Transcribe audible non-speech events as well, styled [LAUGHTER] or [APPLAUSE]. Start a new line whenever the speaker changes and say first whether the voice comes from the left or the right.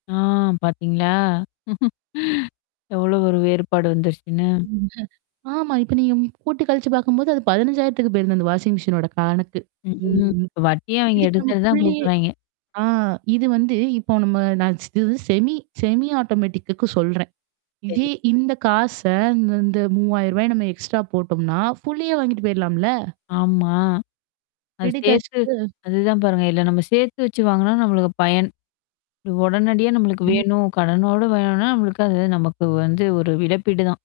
left: ஆ பாத்தீங்களா? [LAUGHS] எவ்ளோ ஒரு வேறுபாடு வந்துருச்சுன்னு?
right: ம் ஆமா. இப்ப நீங்க கூட்டி கழிச்சு பார்க்கும்போது, அது 15000த்துக்கு போயிருது அந்த வாஷிங் மெஷினோட கடனுக்கு
left: ம்
right: ம்.
left: வட்டிய அவங்க
right: இதுக்கு நம்ம
left: எடுத்தது தான்
right: குள்ளயே
left: குடுக்குறாய்ங்க.
right: ஆ இது வந்து இப்போ நம்ம நான் இது செமி செமி ஆட்டோமேட்டக்குக்கு சொல்றேன். இதே
left: சரி.
right: இந்த காச இந்த இந்த ரூ.3000 நம்ம எக்ஸ்ட்ரா போட்டோம்னா, ஃபுல்லியே வாங்கிட்டு போயலாம்ல?
left: ஆமா. அது
right: ரெடி
left: சேர்த்து
right: கேஷ்க்கு.
left: அதுதான் பாருங்க. இல்ல நம்ம சேர்த்து வச்சு வாங்குனா நம்மளுக்கு பயன். அது உடனடியா நம்மளுக்கு
right: ம்.
left: வேணும். கடனோடு வேணும்னா, நமளுக்கு அது நமக்கு வந்து ஒரு இழப்பீடு தான்.